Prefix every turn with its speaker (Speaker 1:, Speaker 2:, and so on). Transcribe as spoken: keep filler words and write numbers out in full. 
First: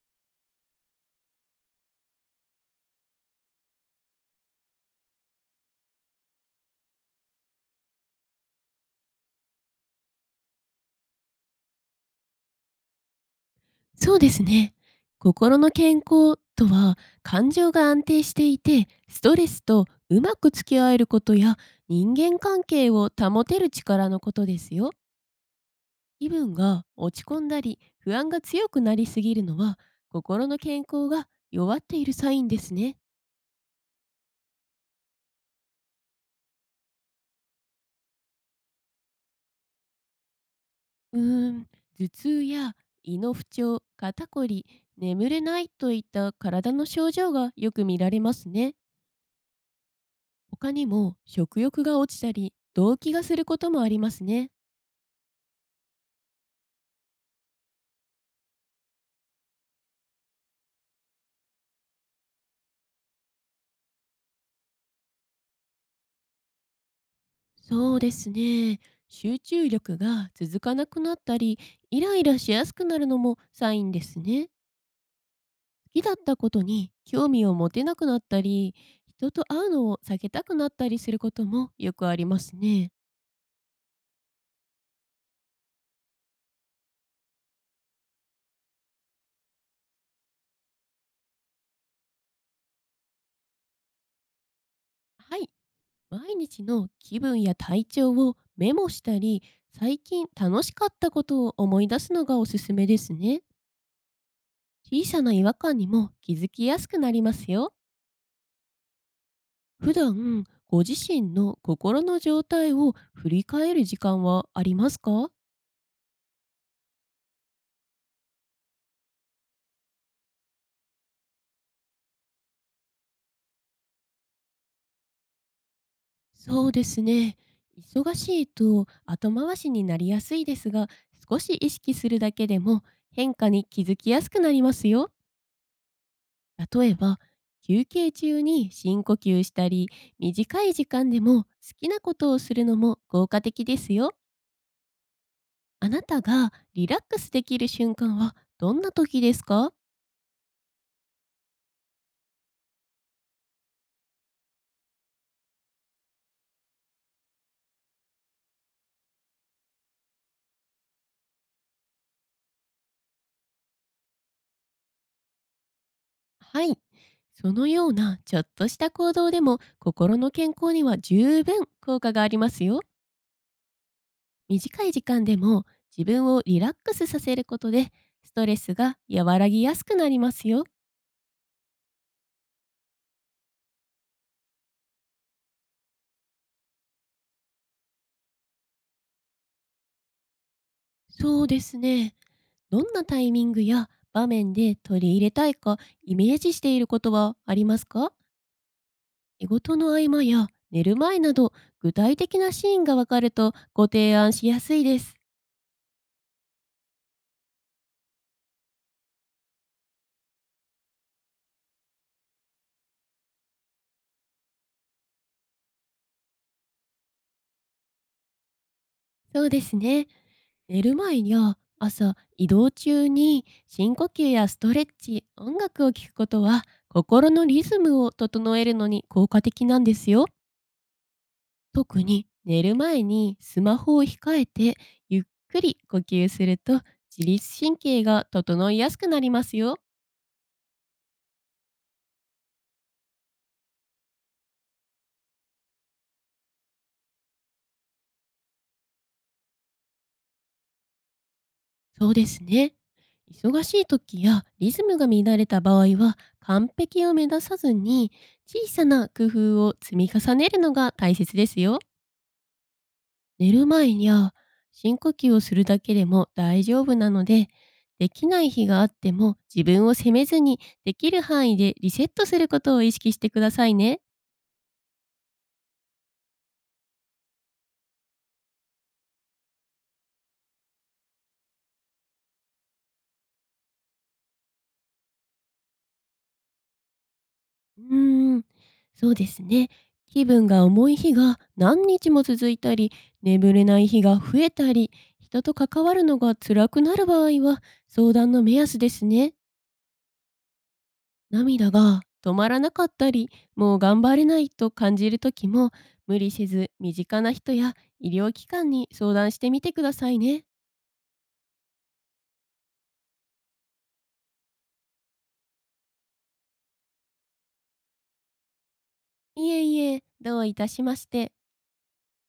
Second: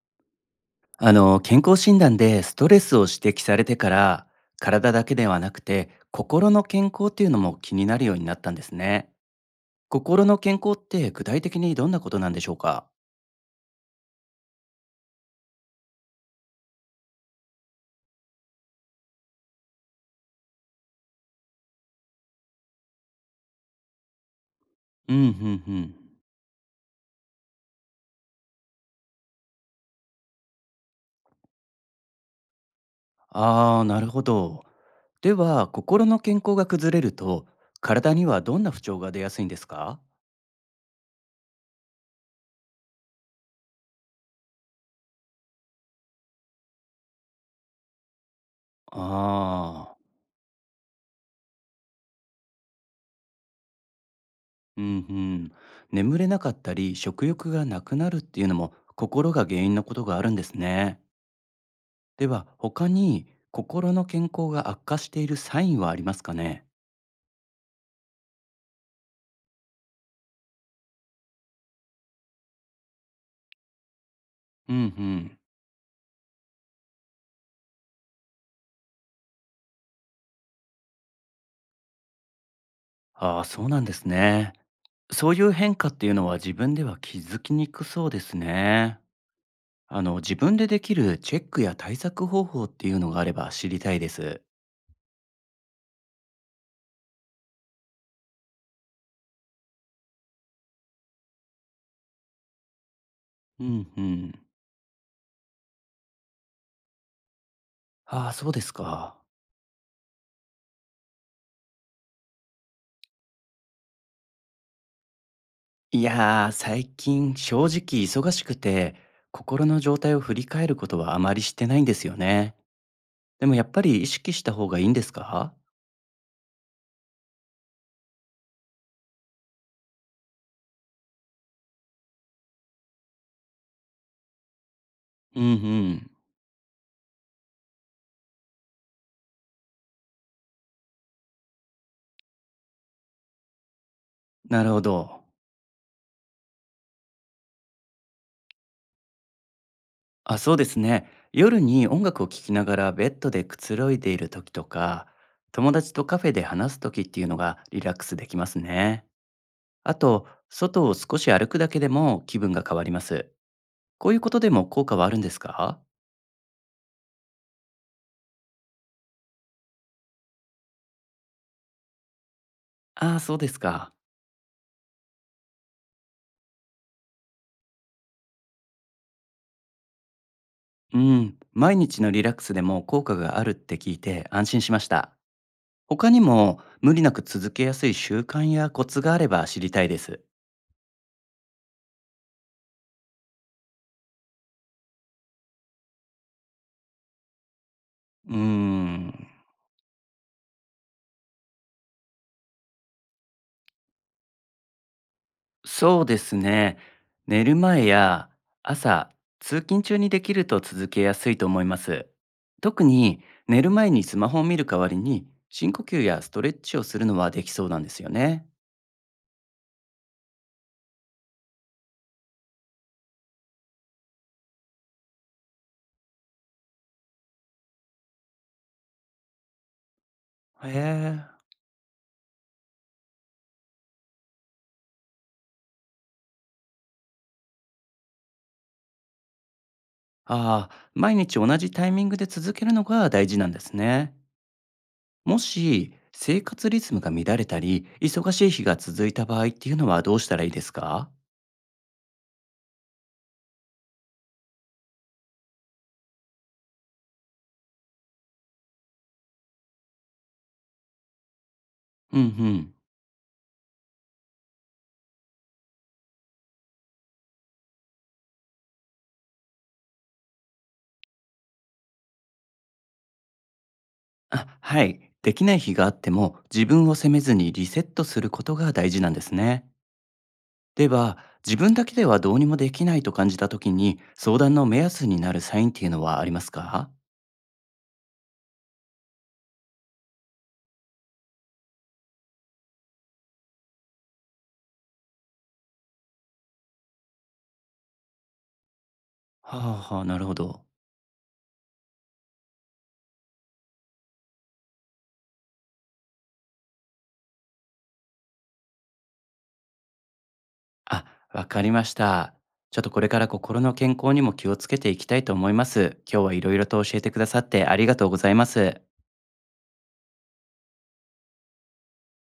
Speaker 1: あの健康診断でストレスを指摘されてから、体だけではなくて心の健康っていうのも気になるようになったんですね。心の健康って具体的にどんなことなんでしょうか？
Speaker 2: そうですね。心の健康とは、感情が安定していてストレスとうまく付き合えることや人間関係を保てる力のことですよ。
Speaker 1: うんうんうん。
Speaker 2: 気分が落ち込んだり不安が強くなりすぎるのは、心の健康が弱っているサインですね。
Speaker 1: ああー、なるほど。では、心の健康が崩れると体にはどんな不調が出やすいんですか？
Speaker 2: うーん、頭痛や胃の不調、肩こり、眠れないといった体の症状がよく見られますね。
Speaker 1: ああ
Speaker 2: 他にも食欲が落ちたり動悸がすることもありますね。
Speaker 1: ー、うんうん。眠れなかったり食欲がなくなるっていうのも、心が原因のことがあるんですね。では、他に心の健康が悪化しているサインはありますかね？
Speaker 2: そうですね。集中力が続かなくなったり、イライラしやすくなるのもサインですね。好
Speaker 1: うんうん。
Speaker 2: きだったことに興味を持てなくなったり、人と会うのを避けたくなったりすることもよくありますね。
Speaker 1: ああ、そうなんですね。そういう変化っていうのは自分では気づきにくそうですね。あの、自分でできるチェックや対策方法っていうのがあれば知りたいです。
Speaker 2: はい。毎日の気分や体調をメモしたり、最近楽しかったことを思い出すのがおすすめですね。
Speaker 1: うんうん。
Speaker 2: 小さな違和感にも気づきやすくなりますよ。
Speaker 1: ああ、そうですか。
Speaker 2: 普段、ご自身の心の状態を振り返る時間はありますか？
Speaker 1: いやー、最近正直忙しくて、心の状態を振り返ることはあまりしてないんですよね。でもやっぱり意識した方がいいんですか？
Speaker 2: そうですね。忙しいと後回しになりやすいですが、少し意識するだけでも変化に気づきやすくなりますよ。
Speaker 1: うんうん。
Speaker 2: 例えば、休憩中に深呼吸したり、短い時間でも好きなことをするのも効果的ですよ。
Speaker 1: なるほど。
Speaker 2: あなたがリラックスできる瞬間はどんな時ですか？
Speaker 1: あ、そうですね。夜に音楽を聴きながらベッドでくつろいでいる時とか、友達とカフェで話す時っていうのがリラックスできますね。あと、外を少し歩くだけでも気分が変わります。こういうことでも効果はあるんですか？
Speaker 2: はい。そのようなちょっとした行動でも、心の健康には十分効果がありますよ。
Speaker 1: ああ、そうですか。
Speaker 2: 短い時間でも自分をリラックスさせることで、ストレスが和らぎやすくなりますよ。
Speaker 1: うん。毎日のリラックスでも効果があるって聞いて安心しました。他にも無理なく続けやすい習慣やコツがあれば知りたいです。
Speaker 2: そうですね。どんなタイミングや場面で取り入れたいか、イメージしていることはありますか？
Speaker 1: うーん。
Speaker 2: 仕事の合間や寝る前など、具体的なシーンがわかるとご提案しやすいです。
Speaker 1: そうですね。寝る前や朝、通勤中にできると続けやすいと思います。特に寝る前にスマホを見る代わりに深呼吸やストレッチをするのはできそうなんですよね。
Speaker 2: そうですね。寝る前や朝、移動中に深呼吸やストレッチ、音楽を聴くことは、心のリズムを整えるのに効果的なんですよ。
Speaker 1: へえ。
Speaker 2: 特に寝る前にスマホを控えてゆっくり呼吸すると、自律神経が整いやすくなりますよ。
Speaker 1: ああ、毎日同じタイミングで続けるのが大事なんですね。もし生活リズムが乱れたり、忙しい日が続いた場合っていうのはどうしたらいいですか？
Speaker 2: そうですね。忙しい時やリズムが乱れた場合は、完璧を目指さずに小さな工夫を積み重ねるのが大切ですよ。
Speaker 1: うんうん。
Speaker 2: 寝る前や深呼吸をするだけでも大丈夫なので、できない日があっても自分を責めずに、できる範囲でリセットすることを意識してくださいね。
Speaker 1: あ、はい。できない日があっても自分を責めずにリセットすることが大事なんですね。では、自分だけではどうにもできないと感じた時に相談の目安になるサインっていうのはありますかは？
Speaker 2: うーん、そうですね。気分が重い日が何日も続いたり、眠れない日が増えたり、人と関わるのが辛くなる場合は、相談の目安ですね。
Speaker 1: あはあ、なるほど。
Speaker 2: 涙が止まらなかったり、もう頑張れないと感じる時も、無理せず身近な人や医療機関に相談してみてくださいね。
Speaker 1: あ、わかりました。ちょっとこれから心の健康にも気をつけていきたいと思います。今日はいろいろと教えてくださってありがとうございます。
Speaker 2: いえいえ、どういたしまして。